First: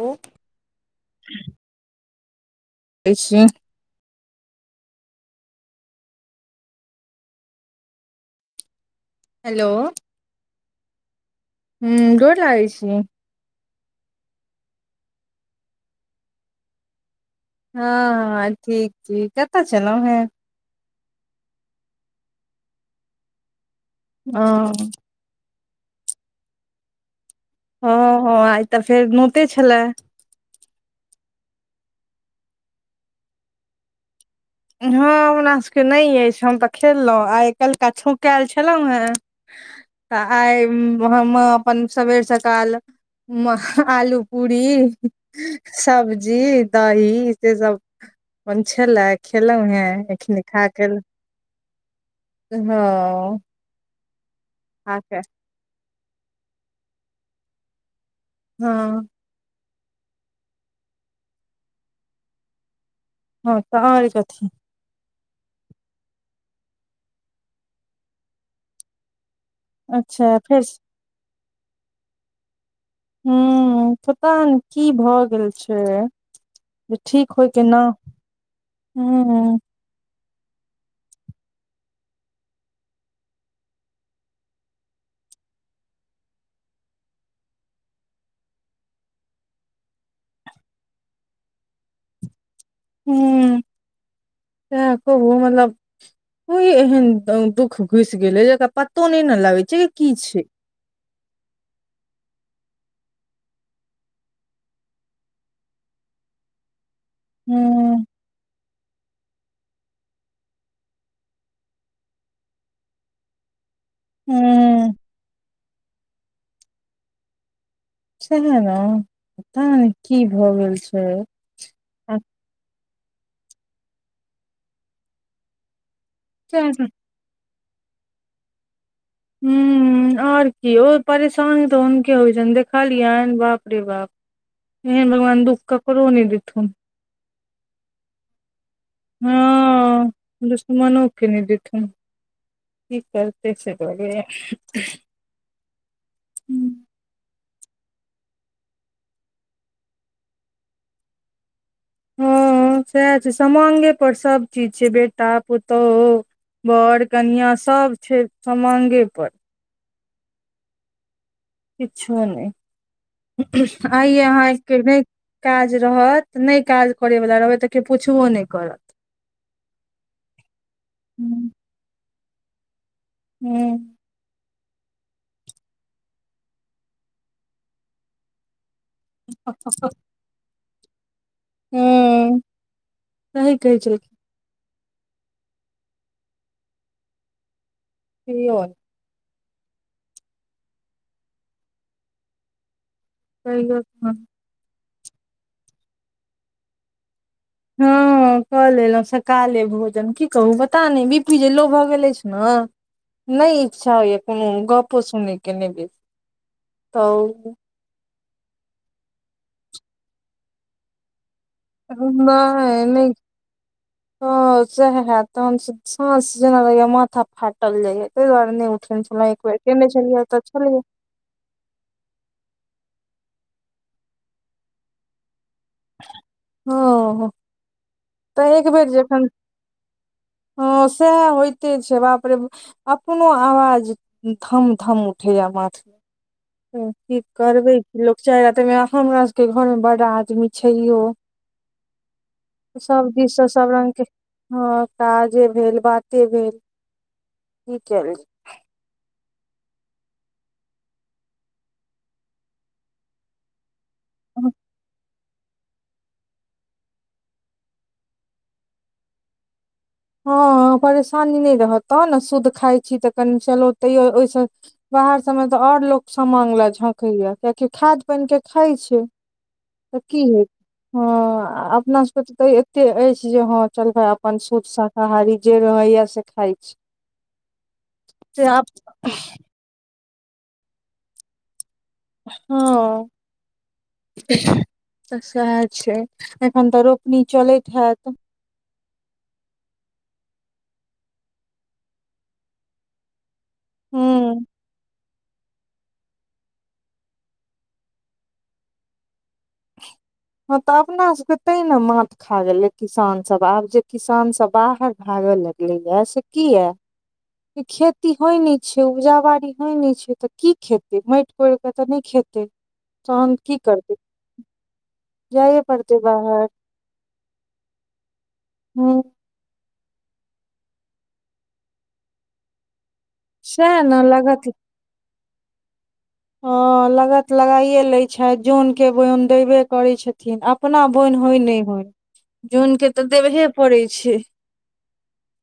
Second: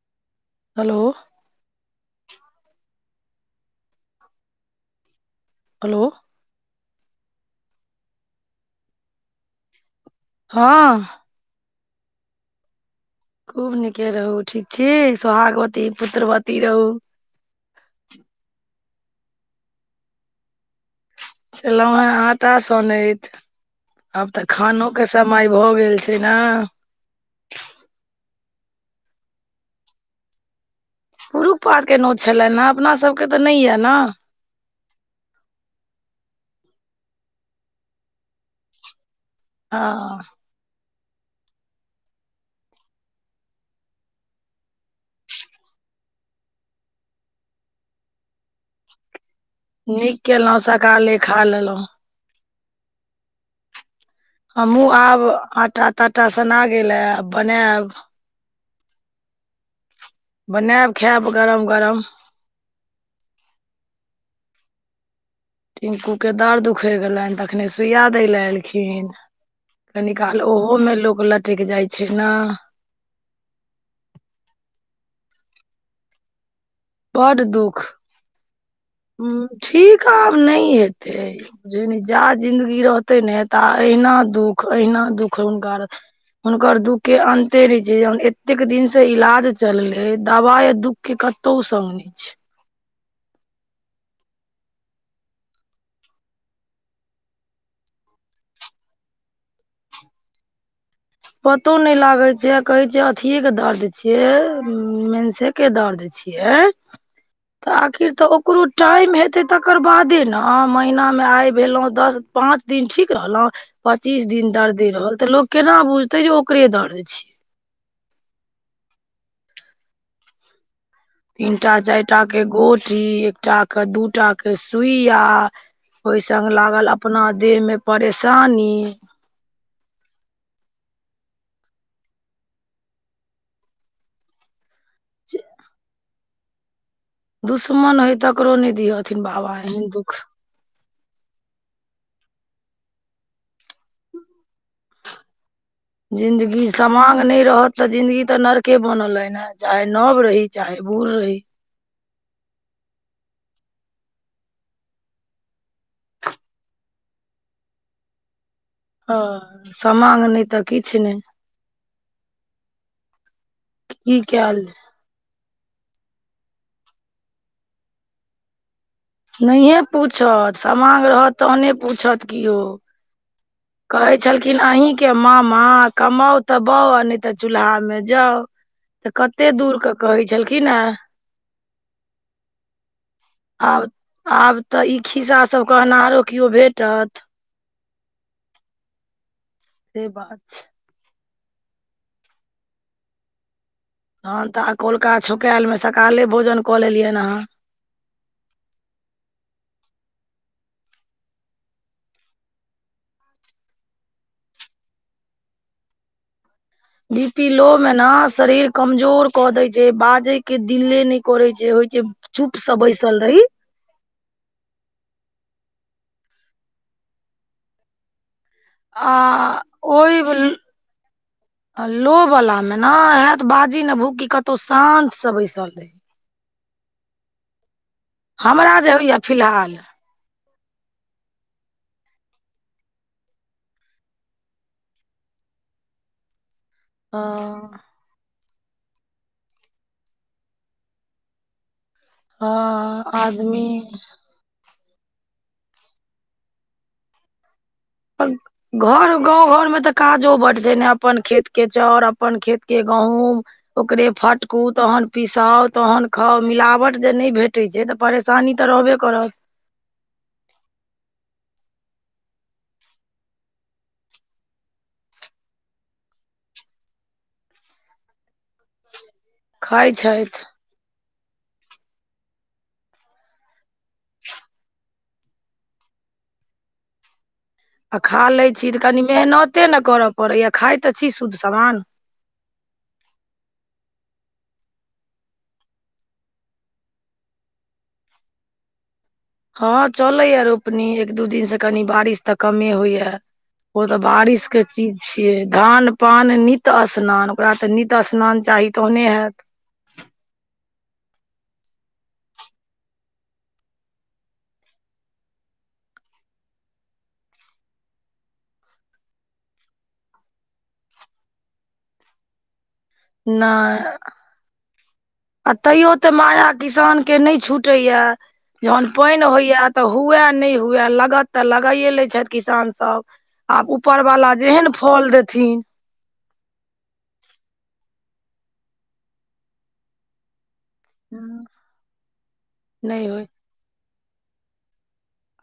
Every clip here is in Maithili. ओ। हेलो। के छी? हेलो। हेलो। हँ। हुं गोर लागै छी। खूब नीके रहू ठीक छी, सोहागवती पुत्रवती रहू। हँ ह ठीक छी, कतऽ छलहुं हें छलहु हें आटा सनैत, आब ओ तऽ खानो के समय भऽ गेल छै ने। हँ हँ आइ तऽ फेर नोते छले। पुरुखपात के नोत छले ने, अपना सबके तऽ नहि छलेहे ने। हँ हमरा सबके नहि अछि हम तऽ खेलहुँ, आइ काल्हि के छौंकायल छलहुँ हेँ तऽ हँ आइ हम अपन सवेर सकाल आलू पूरी सब्जी दही से सब अपन छलै। खेलहुॅं हें, नीक एखन केलहुँ खा कऽ सकाले खा लेलहुँ हमहुँ आब आटा ताटा सना गेले आस बनायब। हँ। बनायब खायब गरम गरम। हँ त और कथि। टिन्कू के दर्द उखड़ि गेलनि त अखने सुइया दै ले एलखिन। कनी अच्छा काल फेर ओहोमे लोक लटैक जाइ छै ने हुं पता नै की भऽ गेल छै? जे ठीक होयके नाम हं ठीक आब नहि हेतै। बुझु जा जिन्दगी रहतै ने ता अहिना दुःख अहिना दुःख हुनका हुनकर दुःख के अन्ते नै छै, एते दिन से इलाज चलले दवाई दुख के कतौ स नै छै। हुं त कहु मतलब कि एहन दुःख घुसि गेलै जेकरा पतो नहि ने लगै छै कि की छै। पतो नहि लागे छै कहे छ अथिये के दर्द छिये मेंसे के दर्द छै। छियै तऽ हूँ आखिर तऽ ओ ककरो टाइम हेतै तकर बादे ने, महीनामे आइ भेलहुँ दस पाँच दिन ठीक रहलहुँ पचीस दिन दर्दे हूँ रहल ते लोक केना बुझते जे ओकरे दर्द छै। सही मे पता नै की भऽ गेल छै। तीनटा चारि टा के गोटी, एकटा के दूटा के सुइया ओहिसंग सएह ने लागल अपना देह मे परेशानी। हूँ। और की ओ परेशानी तऽ हुनके होइ छैन देखलियैन बाप रे बाप। एहन भगवान दुख ककरो नै देथुन। दुश्मन हइ तकरो नहि दिहथिन बाबा एहन हँ दुःख। दुश्मनो के नहि देथुन, की करतै से लगैयै जिन्दगी समांग नहि रहत तऽ जिंदगी त नरके बनल अहि ने चाहे नव रही चाहे बूढ़ रही। हँ सएह छै समाङ्गेपर सभचीज छै बेटा, पुतहु बर, कनियां सब छै समांग ह समांग नहि तऽ किछ नहि। किछो नै की आइए अहाँ कैल एक [unintelligible] काज रहत नै काज करैबला रहबै तऽ के पुछबो नै करत। नहिए पूछत समांग रहत तहने पूछत किओ। हूं कहै छलखिन अहींके मामा कमाउ तऽ बाउ आ नै तऽ चूल्हा मे जाउ। तऽ कते दूर के कहै छलखिन एं। हूं सही कहै आब छलखिन आब तऽ इ खिस्सा सब कहनाहरो किओ भेटत। कियो नै। से बात छै। [unintelligible] तहन तऽ कौलका छौंकेलमे सकाले भोजन कऽ लेलियैनि अहां हं हँ कऽ लेलहुँ सकाले भोजन की कहू पता नै बी पी जे लो भऽ गेल अछि न नै इच्छा होइयै कोनो गपो सुनै के नै बेस बी पी लो में न शरीर कमजोर क दै छै बाजै के दिले नै करै छै होइ छै चुप स बैसल रही। हं सैहे तहन स सांझ स जेना लगैयै माथा फाटल जाइए तै दुआरे नहि उठ आ छलौं एक बेर केने छलियै तऽ छलैयै अ लो बला में न हैत बाजी ने भूकी कतौ शान्त से बैसल रही। ह ह तऽ एक हमरा बेर जे होइया जखन फिलहाल ह सैह होइते छै, बाप रे अपनो आवाज धम धम उठैया माथमे की करबै हँ कि लोक चाइर आ तै में हमरा सबके घरमे बड़ आदमी छैहो। हँ सब दिस स सब आदमी रंगके हँ काजे भेल बाते भेल कि कैल घर गाँव घरमे तऽ काजो बड छै ने अपन खेत के चौर अपन खेत के गहुम ओकरे फटकु तहन पिसाउ तहन खाउ मिलावट जे नहि भेटै छै त परेशानी तऽ रहबे करत। हँ परेशानी नै रहत तहनने शुद्ध खाइ छी तऽ कनी चलू तैयो ओहिस बाहर सब मे तऽ और लोग समांग ले झंकैया कियाकि खाद पानि के खाइ छै। खाइत त कि छथि हेतै? हँ अपना सबके तऽ एते अछि जे हँ चल भाइ अपन शुद्ध शाक आहारी जे रहैय से खाइ छी। आ खा से लै आब छी तऽ कनी मेहनते ने करय पड़ैया खाइत तऽ छी शुद्ध समान। हॅं। तऽ सैहै छै, एखन तऽ रोपनी चलैत हैत। हँ चलै या रोपनी एक दू दिन से कनी बारिस तऽ कमे होइया। ओ तऽ हूँ बारिस के चीज छियै धान पान नित स्नान ओकरा तऽ नित स्नान चाहि तहने हैत। [inaudible] हँ तऽ, अपनासबके तै ने मात खा गेलै किसानसब आब जे किसानसब बाहर भागल क गेलैया से किए खेती होइ नै छै, उपजा बाड़ी होइ नै छै, तऽ कि खेतै माइट कोरि कऽ तऽ नै खेतै। तहन नै की करतै आ जाइए तैयो पड़तै तऽ, माया बाहर किसान के नै छुटैया जहन ह पाइन होइया तऽ हुए नै हुए लागत तऽ, लगाइए लैत छथि किसानसब। आब सएह ने उपरबाला लागत जेहन फल देथिन। हँ लगत लगाइए लैत छइथ जोनके बोन देबे करैत छथि अपना बोन होय नई होयन जोनके नहि तऽ, होय देबहे पड़ै छै।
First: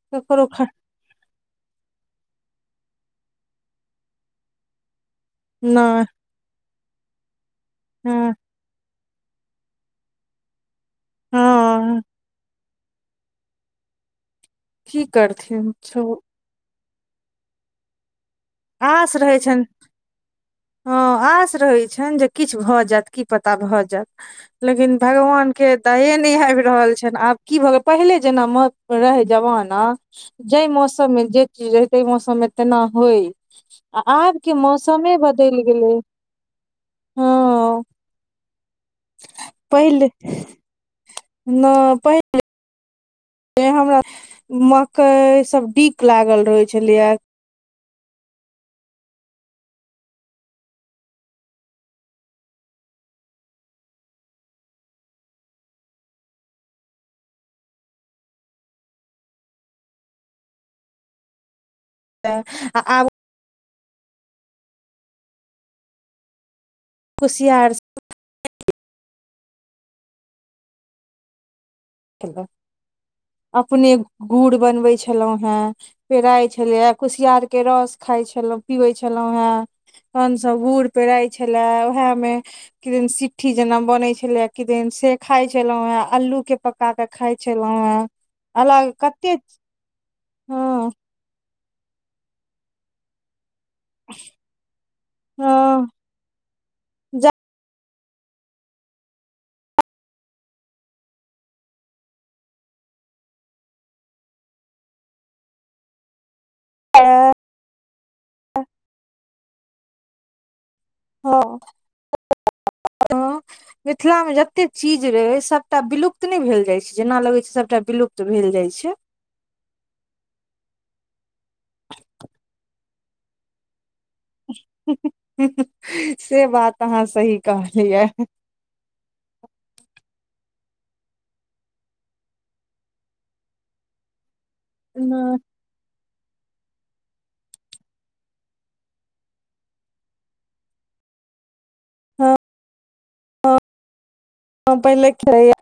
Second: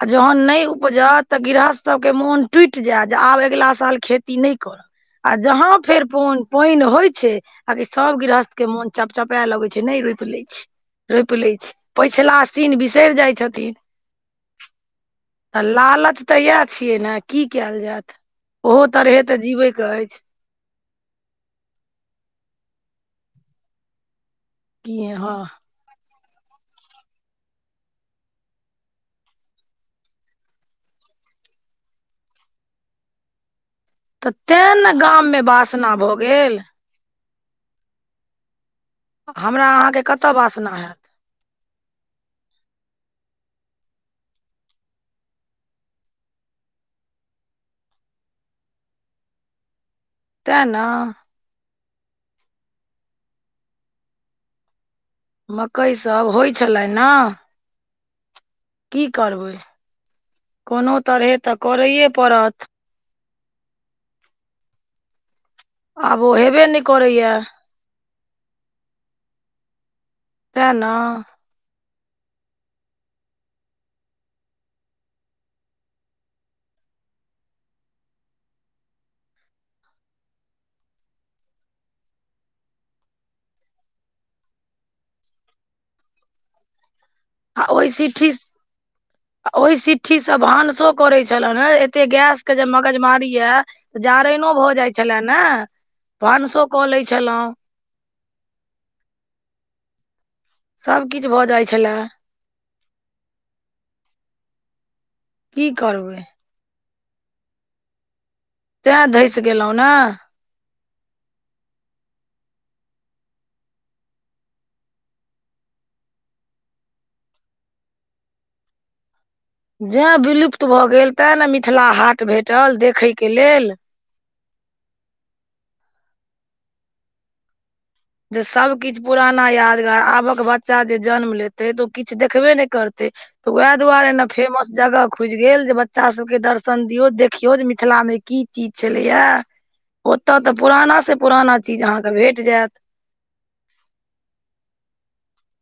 आ जहन ककरो नय ख उपजत तऽ, गिरहस्थ सभके मोन टुटि जायत जे आब अगिला साल खेती नई करब। आ जहा फेर नहि प पाईन होइ छै, आकी सब हँ गृहस्थ के मन चपचपा लगै छै, नई रोइप लै छी, रोइप लै छी, हँ पछिला सीन बिसइर जाइ छथिन। की करथिन। तऽ छौ लालच तऽ, इएह छियै ने की कयल जायत ओहो आस तरहे तऽ रहै छनि जीवैके अइछ। हँ आश रहै छैन, जे किछु भऽ जायत की पता भऽ जायत लेकिन की हँ भगवान के दये नहि आइब रहल छैन, आब की भऽ गेल पहिले जेना रहै जमाना जाई मौसम मे जे चीज रहे तय मौसम मे तेना होइ। आ तऽ आब के तें ने मौसमे गाममे बदईल गेलै वासना भऽ गेल हँ। हमरा अहाँके कतय वास ना हैत नई पहिलै त हमरा मकई सब डीक लागल रहैत छलैया। ते नऽ। मकइ सभ होइ छलै नऽ। की करबै कोनो तरहे तऽ, करैए आब आब ओ हेबे नई करैये। कुसियार तै नऽ,। अपने गुड़ बनबै छलहुँं हेँ पेराइ छलैए, कुसियारके रस खाइ छलहुँ पियैत छलहुँ हेँ, तहन सँ गुड़ पेराय छलए उएह मे किदन सि्ठी जेना बनैत छलै, किदिन से खााय छलहुँ हे अल्लू के पक पका क खाइ छलहुँं हें अलग कते आ ओई सिट्ठी स भानसो हँ करैत छलौ रह कते गैस के जे मगज मारी य त जारैनो भऽ जाइ छले ने हँ भानसो कऽ लै छलहुँ, सभ किछु भऽ जाइ छलै। की करबै आ तैं धसि गेलहुँ नऽ। हँ। [inaudible] मिथिलामे जते चीज रहय सबटा विलुप्त नै भेल जाय छैय जेना लगय छैय सबटा विलुप्त भेल जाय छैय। जैँ विलुप्त भ गेल तैँ ने मिथिला हाट भेटल देखयके लेल। से बात अहाँ सही कहलियै। जे सबकिछु पुराना यादगार आबक बच्चा जे जन्म लेतै त ओ किछु देखबे नहि करतै। त वएह दुआरे ने फेमस जगह हँ खुजि गेल जे बच बच्चा सबके दर्शन दियौ देखियौ जे मिथिलामे की चीज छलैये। ओतऽ त पुराना स पुराना चीज अहाँके भेट जैत। हँ पहिले [unintelligible]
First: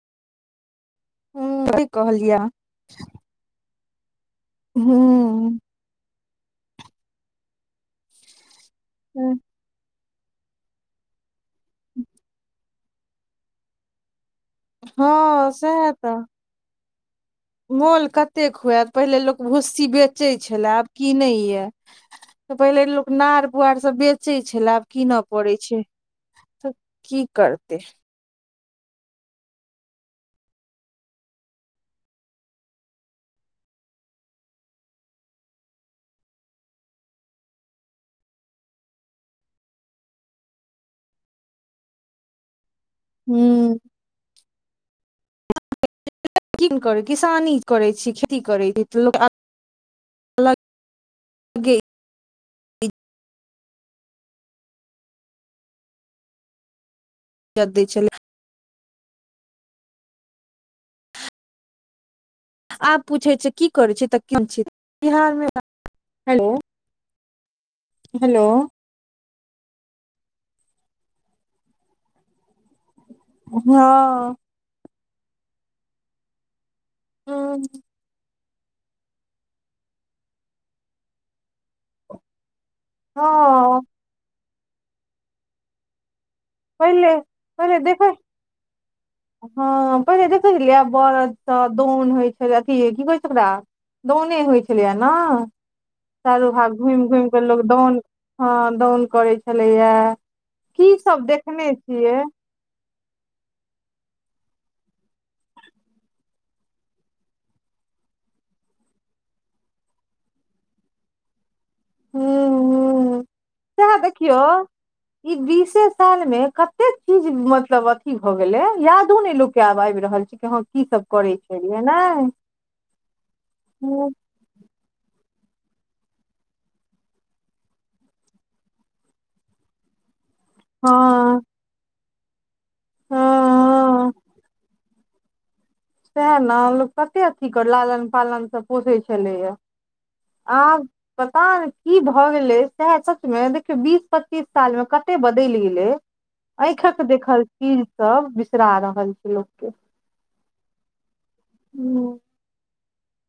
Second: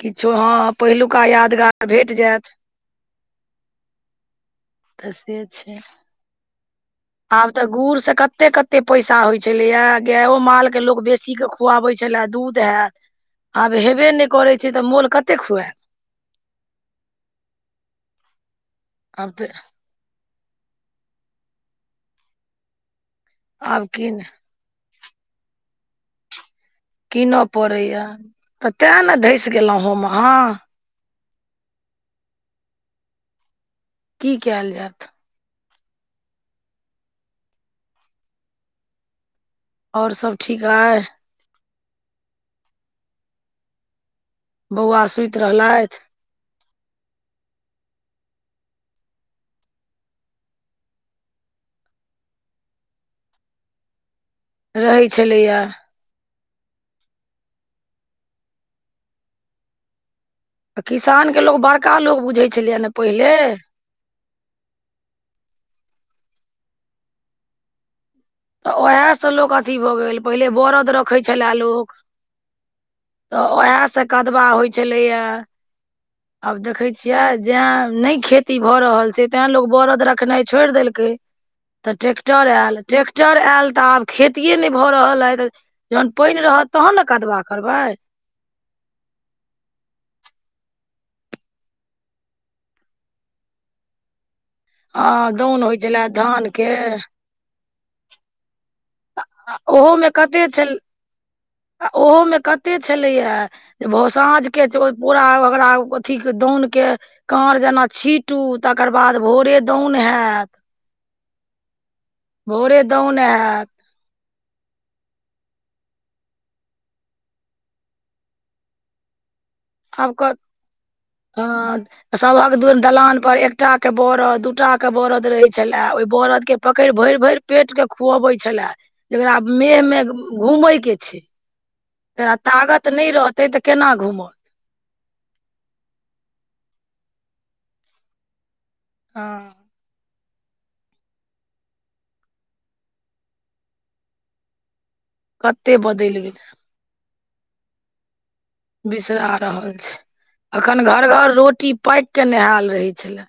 किछो हँ पहिलुका ह यादगार भेट कहलियै जैत। तऽ हूँ। से छैय। आब त गुड़ से कते- कते पैसा होइ हँ छलैये। गएयो माल के लोग बेसी के खुआबै छले दूध हेत आब हेबे नहि करै छैय त मोल कतेक खुएत। उहे त। मोल कतेक खुएत पहिले आब लोक तऽ भुस्सी बेच बेचय छले आब कीनइ ये पहिले लोक नार पुआर आब सब कीन बेचय छेलै आब कीनऽ पड़य छैय त। कीनऽ पड़ै या त तैं ने धैंस गेलहुँ हम अहाँ। की कैल जैत। आओर सब ठीक अइ। हू। बौआ सुति रहलैथ। की करै किसानी करै छैय खेती करै छैय त लोक रहै छलैया। [unintelligible] छलै। त किसानके लोक बड़का लोक बुझै छलै ने पहिले। [unintelligible] बिहारमे हो हेलो। ओहे से लोक अथी भ गेल पहिले बरद रखै छलए लोक। ओहे से हँ कदवा होइ छलैए आब देखै छियै जैं हूँ नय खे खेती भ रहल छैय तैं लोक बरद रखनाइ छोड़ देलकै त ट्रैेक्टर आयल। ट्रेकटर आयल त हँ आब खेतिये नहि भ रहल अइ जहन पाइन रहत तहन ने पहिले कदबा पहिले करबै। देखै हँ पहिले देखैय रहियै बरद स दौन होइ छले अथि की कहै छैय ओकरा दौने होइ छलैया न हँ दौन होइ छलए धान चारु के भाग घुइम-घुम के लोग दाउन ह दाउन करै आ छलैया ओहो मे कते छल की सब देख आ ओहोमे कते छलैएया जे भो साँझके पूरा ओकरा अथीक दौनके काँर जेना छीँटू तकर बाद भोरे दौन हैत। भोरे दौन हैत। की यौ। इ बीसे सालमे कतेक चीज मतलब अथी भ गेले यादो ने लोक के आबि आब रहल छै कि हँ की सब करै छलियै ने क-सभक दु- दलान पर एकटा क हूँ, बरद दूटा के बरद रहे छले ओहि बरद के पकड़ि भरि -भरि पेट के खुअबे छलै। जेकरा मेह मे घूमय के छै। हँ तेटरा तागत नहि हँ रहतै तऽ केना घूमत। सएह ने लोक कते अथी कर लालन पालनसँ पोषै हँ छलैया। आब पता नहि की भऽ गेलै सैह सच में देखियौ बीस पच्चीस साल मे कतेक बदैल कते गेलै बदलि गेल अंयखक के देखल चीज सब बिसरा रहल छै बिसरा लोक रहल के। छै अखन घर- घर रोटी पाकिक नहायल रहै छलए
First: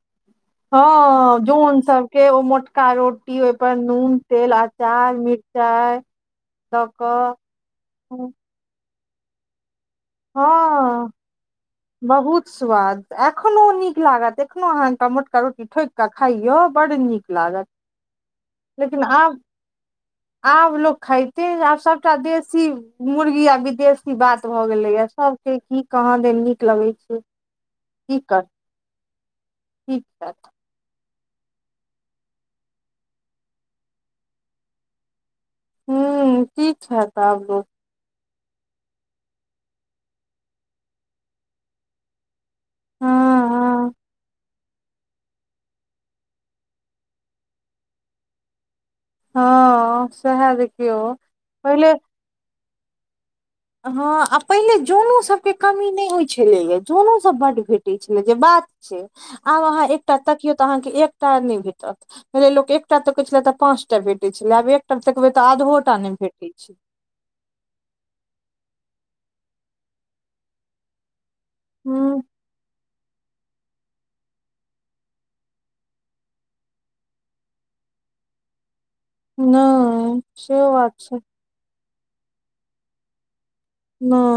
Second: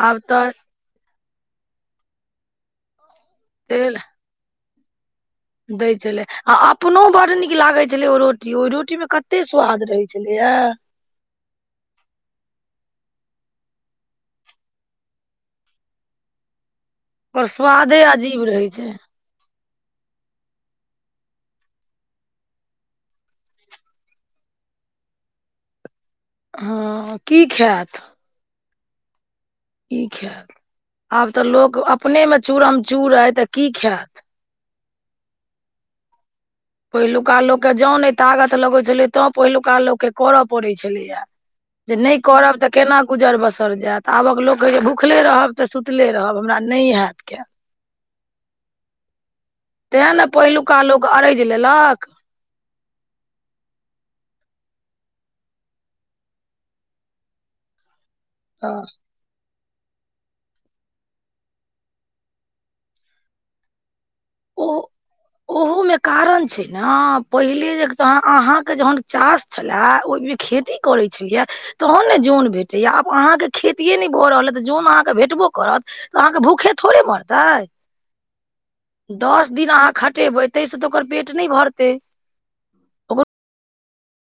आब तऽ। हँ जोन सबके ओ मोटका रोटी ओहिपर तेल नून तेल अचार मिर्च दै छलै, आ अपनो बड्ड नीक लागैत छलै ओ रोटी ओहि रोटी मे कते स्वाद रहैत। छेलियै। हँ बहुत स्वाद एखनो नीक लागत एखनो अहाँक मोटका रोटी ठोइक खाइयऔ बड़ नीक ओकर लागत स्वादे अजीब रहे। लेकिन आब। आब लोक खाइते नहि आब सबटा देसी मुर्गी आ विदेशी बात भऽ गेलै या सबके की कहाँ देन नीक लगै हँ छै खायत की करते। की खायत आब तऽ लोक अपनेमे चूरम- चूर अइ तऽ की खायत। हूं। पहिलुका लोक के जान ए तागत लगैत छलै तों पहिलुका लोकके करय पड़े छलैय जे नहि करब तऽ केना गुजर हँ बसर हँ जायत आबक लोक कहैत छै भुखले रहब तऽ सुतले रहब हमरा नहि होयत कैल। हँ तें ने सहै पहिलुका देखियो लोक अरैज पहिले लेलक हँ आ पहिले जाॅनो सबके कमी नहि होइ छलैया, जनो सब बड भेट टै छलै जे बात तऽ छै आब अहाँ एकटा तकियौ तऽ अहाँके एकटा नहि भेटत, पहिले लोक एकटा तकै छलै तऽ पाँच टा भेटैत छलै ओ आब एकटा तकबै तऽ आधो ओहोमे टा नहि कारण भेटैत छै। ने पहिले जे तऽ अहाँके जहन चास छले ओहिमे खेती करे छलियए तहन ह ने जाॅन भेटैया आब अहाँके खेतिए नहि भऽ रहल अइ तऽ जाॅन अहाँके भेटबो करत तऽ अहाँके भूखे थोड़े मरतै। दस दिन अहाँ नहि खटेबै तै से तऽ बात ओकर छै पेट नहि भरतै। ओकरो नैऽ।